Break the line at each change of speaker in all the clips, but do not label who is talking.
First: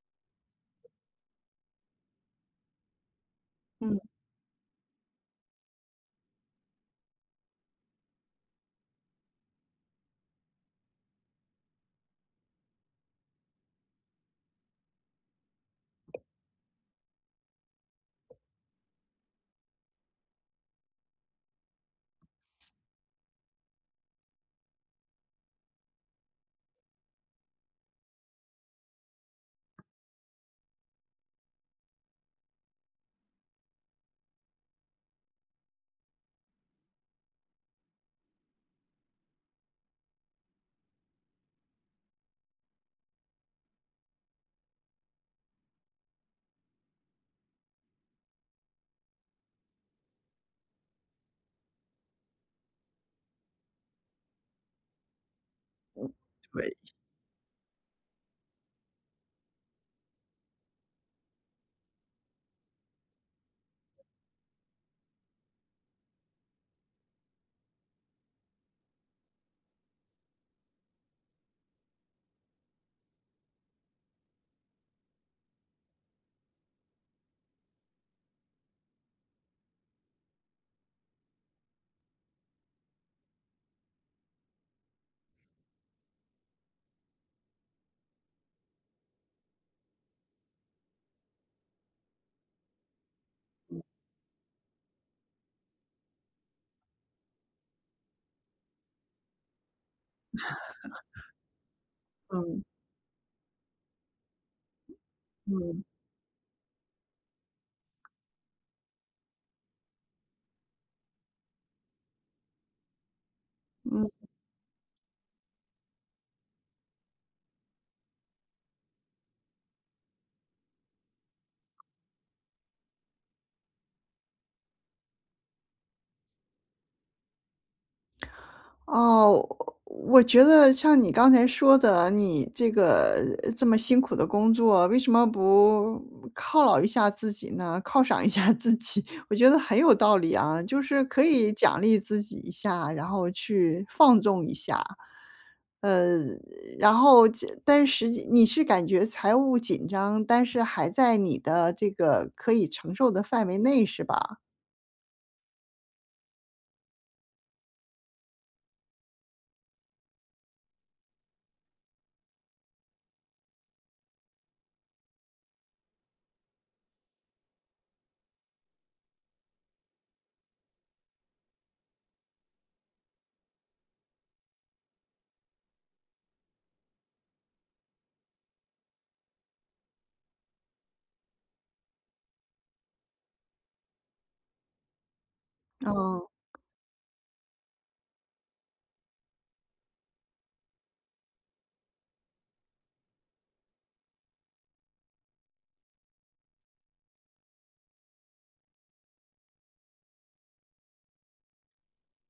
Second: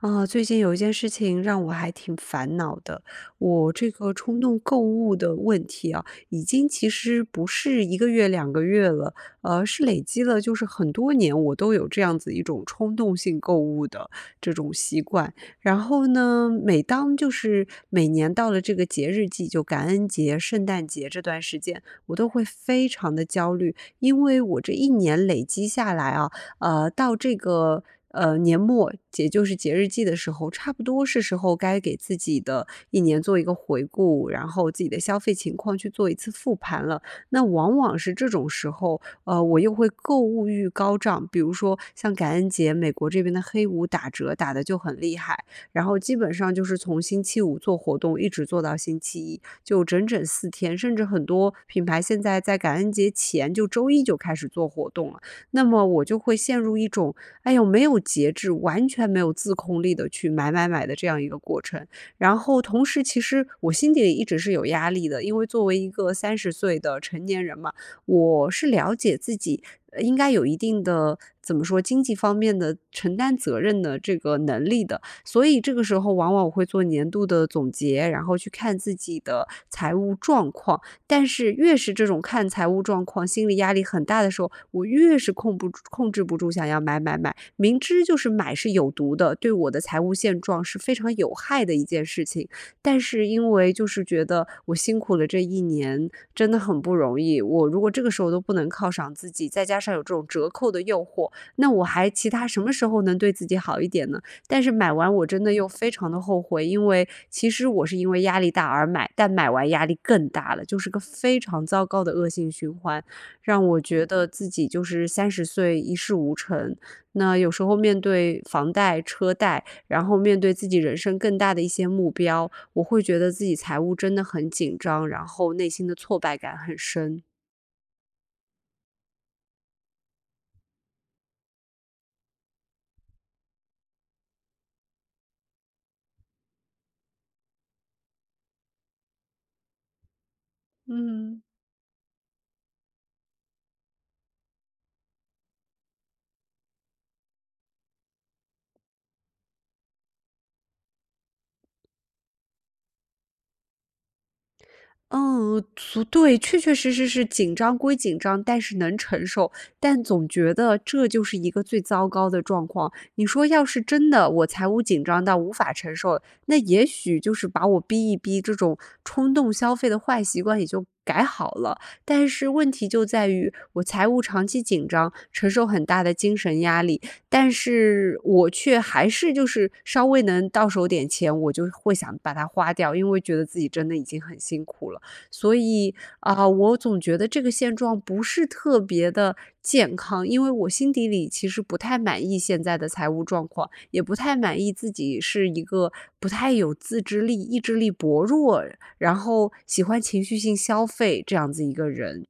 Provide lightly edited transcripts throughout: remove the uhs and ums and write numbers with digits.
啊，最近有一件事情让我还挺烦恼的，我这
嗯
个冲动购物的问题啊，已经其实不是一个月、两个月了，是累积了就是很多年，我都有这样子一种冲动性购物的这种习惯。然后呢，每当就是每年到了这个节日季，就感恩节、圣诞节这段时间，我都会非常的焦虑，因为我这一年累积下来啊，到这个年末，也就是节日季的时候，差不多是时候该给自己的一年做一个回顾，然后自己的消费情况去做一次复盘了。那往往是这种时候，我又会购物欲高涨，比如说像感恩节，美国这边的黑五打折打得就很厉害，然后基本上就是从星期五做活动一直做到星期一，就整整四天，甚至很多品牌现在在感恩节前就周一就开始做活动了。那么我就会陷入一种哎呦，没有节制，完全没有自控力的去买买买的这样一个过程。然后同时，其实我心底里一直是有压力的，因为作为一个三十岁的成年人嘛，我是了解自己。呃应该有一定的怎么说经济方面的承担责任的这个能力的，所以这个时候往往我会做年度的总结，然后去看自己的财务状况。但是越是这种看财务状况，心理压力很大的时候，我越是控制不住想要买买买，明知就是买是有毒的，对我的财务现状是非常有害的一件事情，但是因为就是觉得我辛苦了这一年，真的很不容易，我如果这个时候都不能犒赏自己，再加上有这种折扣的诱惑，那我还其他什
嗯
么时候能对自己好一点呢？但是买完我真的又
嗯
非常的后悔，因为其实我是因为压力大而买，但买完压力更大了，就是个非常糟糕的恶性循环，让我觉
嗯。
得自己就是三十岁一事无成，那有时候面对房贷、车贷，然后面对自己人生更大的一些目标，我会觉得自己财务真的很紧张，然后内心的挫败感很深。
哦，我觉得像你刚才说的，你这个这么辛苦的工作，为什么不犒劳一下自己呢？犒赏一下自己，我觉得很有道理啊，就是可
嗯。
以奖励自己一下，然后去放纵一下。呃，然后但是你是感觉财务紧张，但是还在你的这个可以承受的范围内，是吧？
嗯，对，确确实实是紧张归紧张，但是能承受，但总觉得这就是一个最糟糕的状况。你说要是真的我财务紧张到无法承受，那也许就是把我逼一逼，这种冲动消费的坏习惯也就改好了。但是问题就在于我财务长期紧张，承受很大的精神压力，但是我却还是就是稍微能到手点钱，我就会想把它花掉，因为觉得自己真的已经很辛苦了。所以
嗯。
啊，我总觉得这个现状不是特别的健康，因为我心底里其实不太满意现在的财务状况，也不太满意自己是一个不太有自制力、意志力薄弱，然后喜欢情绪性消费这样子一个人。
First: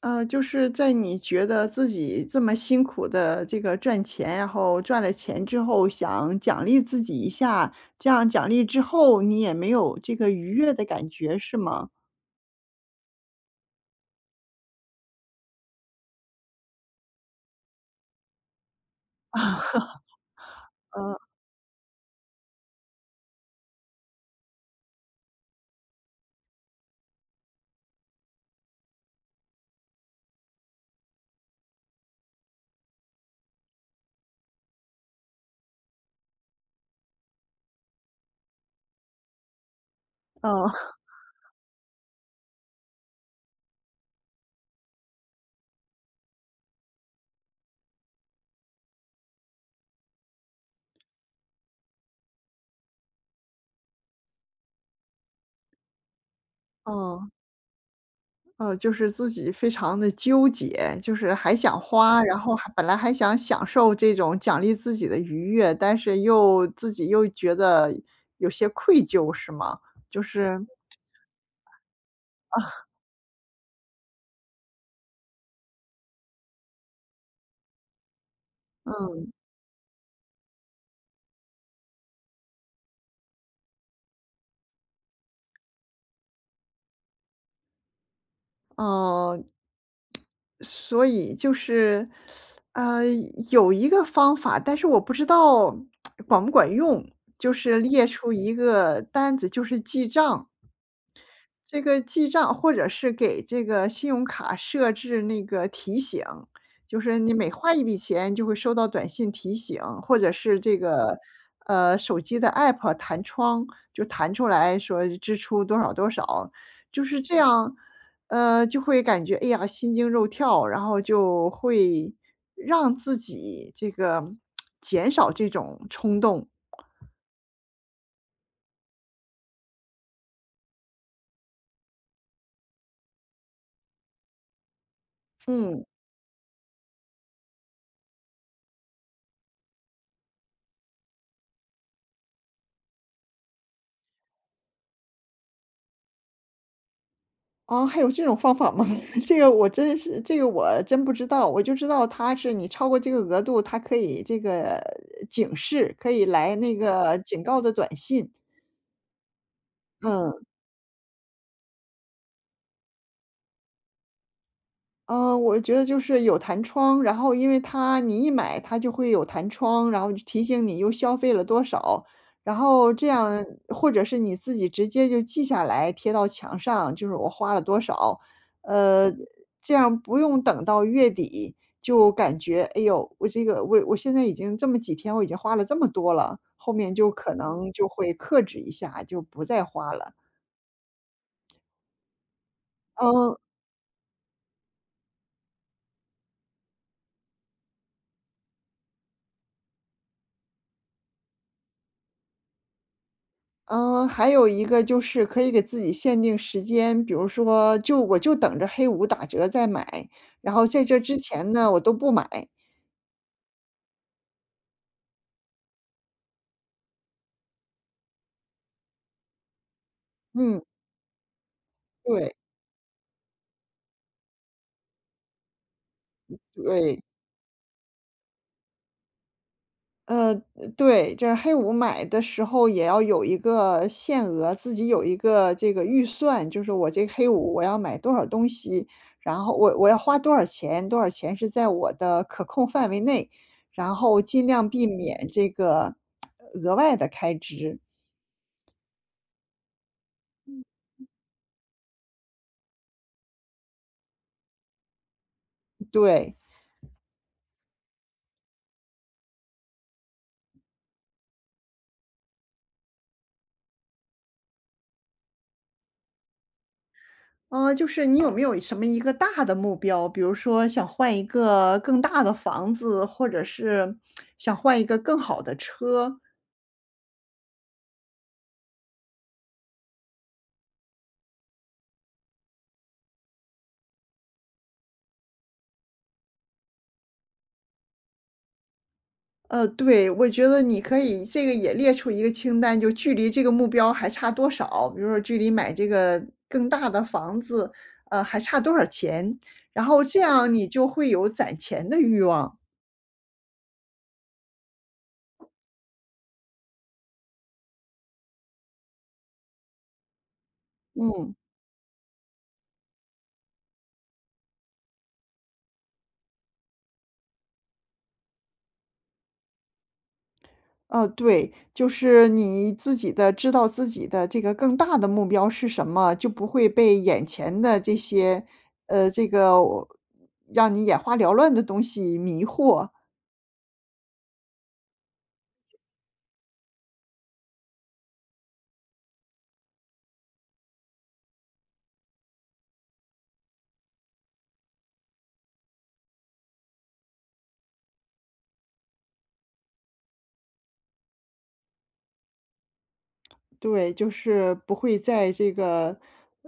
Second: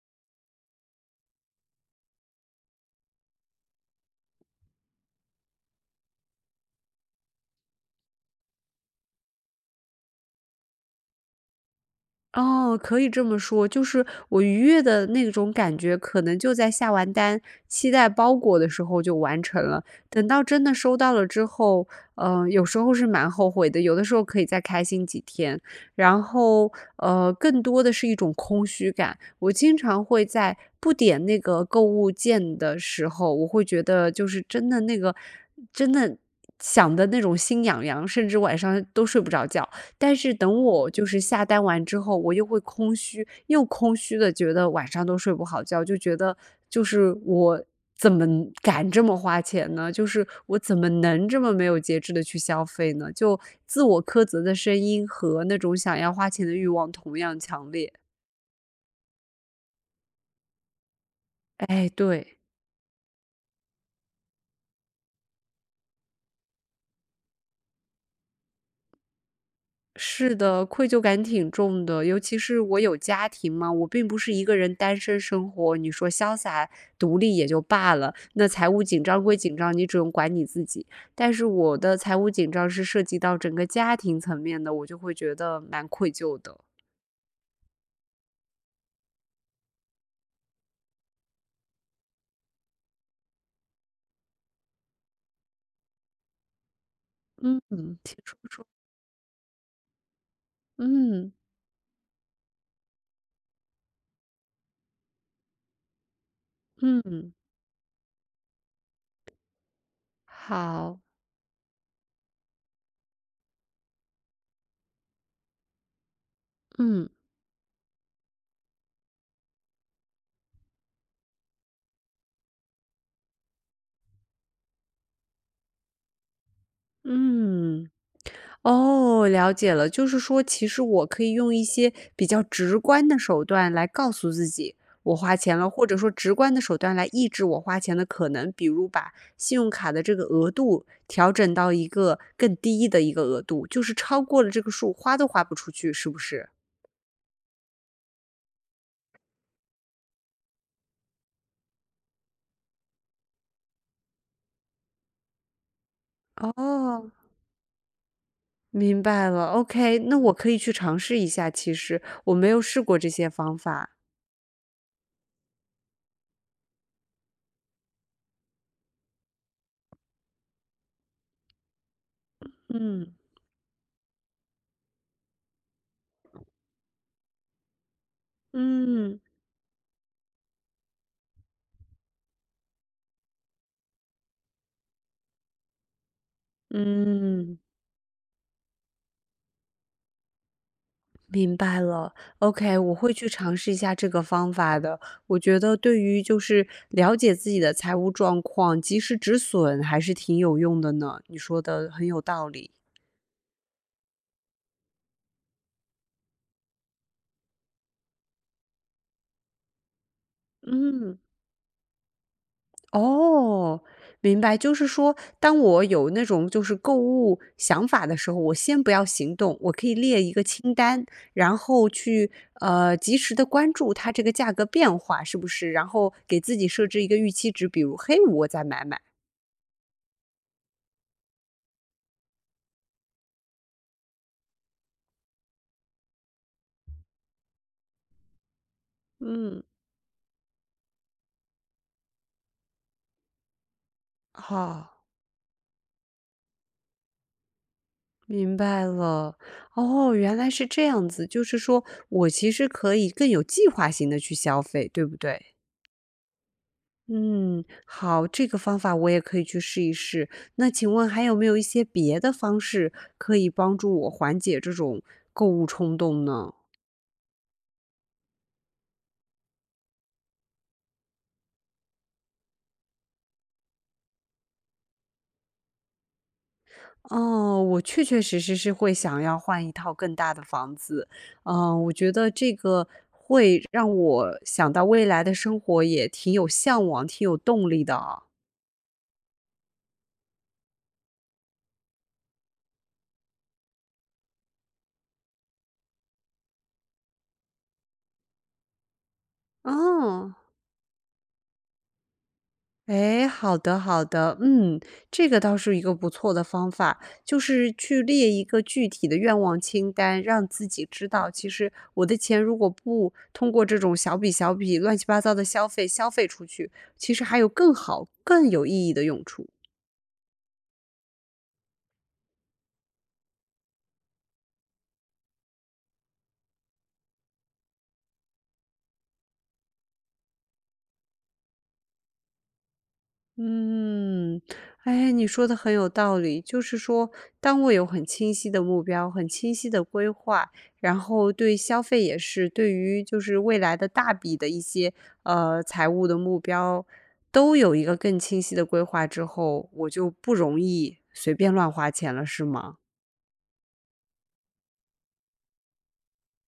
就是在你觉得自己这么辛苦的这个赚钱，然后赚了钱之后想奖励自己一下，这样奖励之后你也没有这个愉悦的感觉是吗？
哦，可以这么说，就是我愉悦的那种感觉，可能就在下完单、期待包裹的时候就完成了。等到真的收到了之后，有时候是蛮后悔的，有的时候可以再开心几天。然后，更多的是一种空虚感。我经常会在不点那个购物键的时候，我会觉得就是真的那个，真的想的那种心痒痒，甚至晚上都睡不着觉。但是等
嗯，
我就是下单完之后，我又会空虚，又空虚的觉得晚上都睡不好觉，就觉得就是我怎么敢这么花钱呢？就是我怎么能这么没有节制的去消费呢？就自我苛责的声音和那种想要花钱的欲望同
嗯，
样强烈。
嗯，就是自己非常的纠结，就是还想
哎，
花，
对。
然后还本来还想享受这种奖励自己的愉悦，但是又自己又觉得有些愧疚是吗？就
是
是
的，愧疚感挺重的，尤其是我有家庭嘛，我并不是一个人单身生活。你说潇洒独立也就罢了，那财务紧张
嗯，
归紧张，你只用管你自己。但是我的财务紧张是涉及到整个家庭层面的，我就会觉得蛮愧疚的。
嗯。所以就是，呃，有一个方法，但是我不知道管不管用，就
嗯，
是列
挺
出
舒
一个单子，就是记账。
嗯
这个记账，或者是给这个信用卡设置那个提醒，就是你
嗯，
每花一笔钱就会收到短信提醒，或者是这
好，
个手机的 app 弹窗就弹出来说支出多少多少，就
嗯
是这样，就会感觉哎呀心惊肉跳，然后就会让自己这个减少这种冲动，
嗯。哦，了解了，就是说，其实我可以用一些比较直观的手段来告诉自己我花钱了，
嗯。
或者说直观的手段来抑制我花钱的可能，比如把信用卡的这个额度调整到一个更低的一个额度，就是超过了这个数，花都花不出去，是不是？
啊，还有这种方法吗？这个我真是这个我真不知道，我就知道它是你超过这个额度，它可以这个警示，可以来那
哦，
个警告的短信，
明白了，OK，那我
嗯。
可以去尝试一下，其实我没有试过这些方法。
嗯，我觉得就是有弹窗，然后因为它你一买它就会有弹窗，然后就提醒你又消费了多少，然后这
嗯
样或者是你自己直接就记下来贴到墙上，就是我花了多少，呃，
嗯
这样不用等到月底就感觉，哎呦，我现在已经这么几天我已经花了这么多了，后面就可
嗯。
能就会克制一下，就不再花了。
明白了，OK，我会去
嗯，
尝试一下这个方法的。我觉得对于就是了解自己的财务状况，及时止损还是挺有用的呢。你说的很有道理。
嗯，还有一个就是可以给自己限定时间，比如说就我就等着黑五打折再买，然后在这之
嗯，
前呢，我都不买。
哦，明白，就是说，当我有那种就是购物想法的时候，我先不要行动，我可以列一个
嗯，
清单，然后去
对，
及时的关注它这个价格变化是不是，然后给自己设
对，
置一个预期值，比如黑五我再买买。
呃，对，这黑五买的时候也要有一个限额，自己有一个这个预算，就是我这个黑五我要买多少东西，然后
嗯。
我要花多少钱，多少钱是在我的可控范围内，然后尽量避
好，
免这个额外的开支，
明白了。哦，原来是这样子，就是说我其实可以更有计划性的去消费，对不对？
对。
嗯，好，这个方法我也可以去试一试。那请问还有没有一些别的方式可以帮助我缓解这种购物冲动呢？
嗯，就是你有没有什么一个大的目标，比如说想换一个更大的房子，或者是想换一个更好的车？
哦，我确确实实是会想要换一套更大的房子。嗯，我觉得这个会让我想到未来的生活也挺有向往、挺有动力的。
对，我觉得你可以这个也列出一个清单，就距离这个目标还差多少，比如说距离买这个更大的房子，还差多少钱，然后这
哦，
样你就会有攒钱的欲望。
哎，好的好的，嗯，这个倒是一个不错的方法，就是去列一个具体的愿望清单，让自己知道，
嗯。
其实我的钱如果不通过这种小笔小笔、乱七八糟的消费消费出去，其实还有更好、更有意义的用处。
对，就是你自己的知道自己的这个更大的目标是什么，就不会被眼前的这些，呃，这个我让你眼花缭乱的东西迷惑。
嗯，哎，你说的很有道理。就是说，当我有很清晰的目标、很清晰的规划，然后对消费也是，对于就是未来的大笔的一些财务的目标，都有一个更清晰的规划之后，我就不容易随便乱花钱了，是吗？
对，就是不会在这个，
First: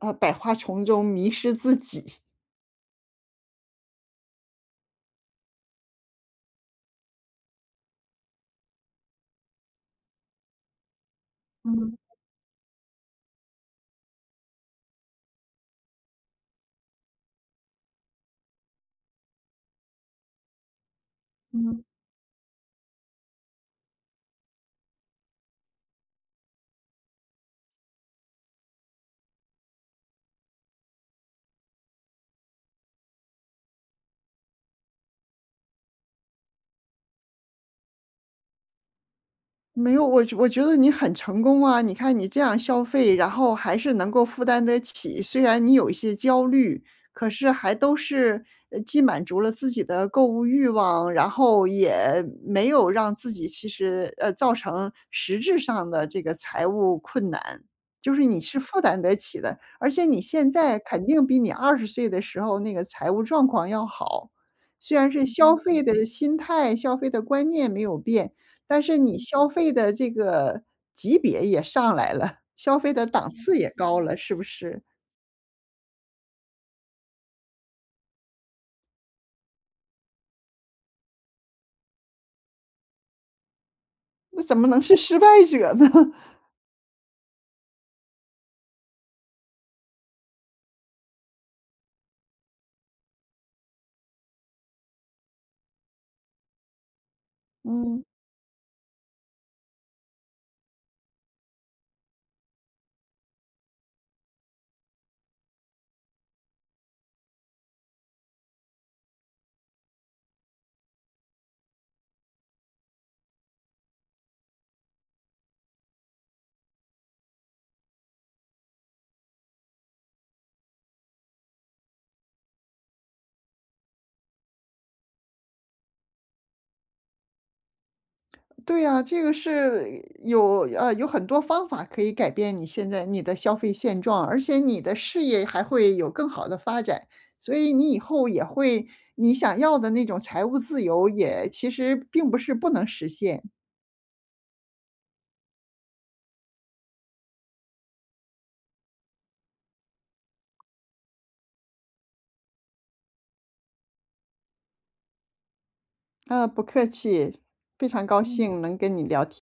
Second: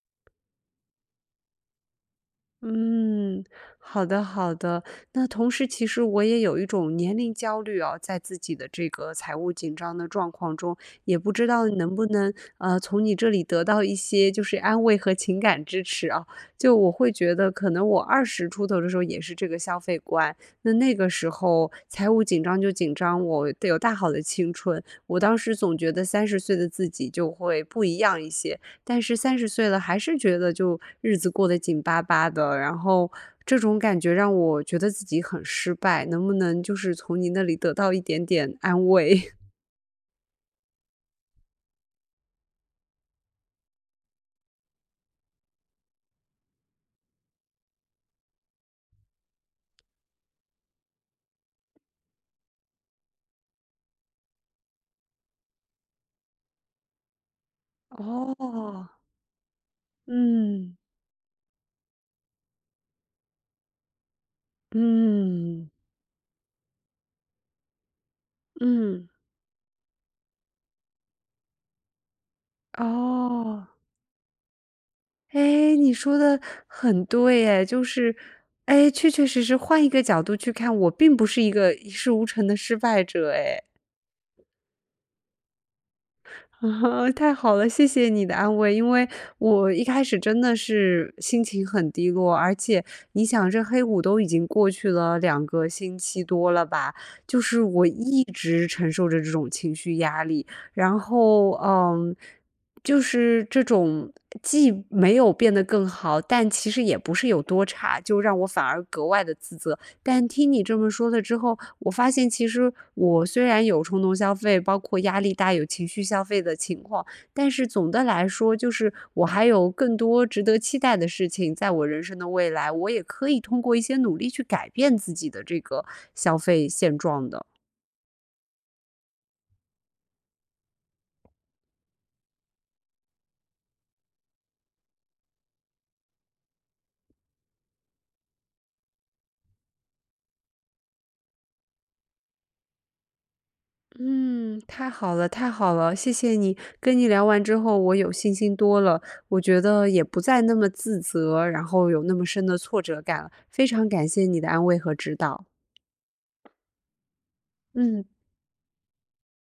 百花丛中迷失自己。
嗯，好的好的。那同时其实我也有一种年龄焦虑啊，在自己的这个财务紧张的状况中，也不知道能不
嗯
能，从你这里得到一些就是安慰和情感支持啊。就我会觉得可能我20出头的时候也是这个消费观，那那个时候
嗯。
财务紧张就紧张，我得有大好的青春。我当时总觉得三十岁的自己就会不一样一些，但是三十岁了，还是觉得就日子过得紧巴巴的，然后这种感觉让我觉得自己很失败，能不能就是从你那里得到一点点安慰？
没有，我觉得你很成功啊！你看你这样消费，然后还是能够负担得起，虽然你有一些焦虑，可是还都是既满足了自己的购物欲望，然后也没有让自己其实造成实质上的这个财务困难，就是你是负
哦，
担得起的，而且你现在
嗯，
肯定比你20岁的时候那个财务状况要好，虽然是消嗯
嗯，
费的心态、消费的观念没有变。但是
嗯，
你消费的这个级别也上来了，消费的档次
哦，
也高了，是不是？
哎，你说的很对哎，就是哎，确确实实换一个角度去看，我并不是一个一事无成的失败者哎。
那怎么能是失败者呢？
啊，太好了，谢谢你的安慰。因为我一开始真的是心情很低落，而且你想，这黑五都已经过去了2个星期多了吧，就是我
嗯，
一直承受着这种情绪压力。然后，嗯，就是这种既没有变得更好，但其实也不是有多差，就让我反而格外的自责。但听你这么说了之后，我发现其实我虽然有冲动消费，包括压力大、有情绪消费的情况，但是总的来说，就是我还有更多值得期待的事情，在我人生的未来，我也可以通过一些努力去改变自己的这个消费现状的。
对呀，这个是有很多方法可以改变你现在你的消费现状，而且你的事业还会有更好的发展，所以你以后也会你想要的那种财务自由也其实并不是不能实现。
嗯，太好了，太好了，谢谢你。跟你聊完之后，我有信心多了，我觉得也不再那么自责，然后有那么深的挫折感了。非常感谢你的安慰和指导。
啊，不客气，非
嗯。
常高兴能跟你聊天。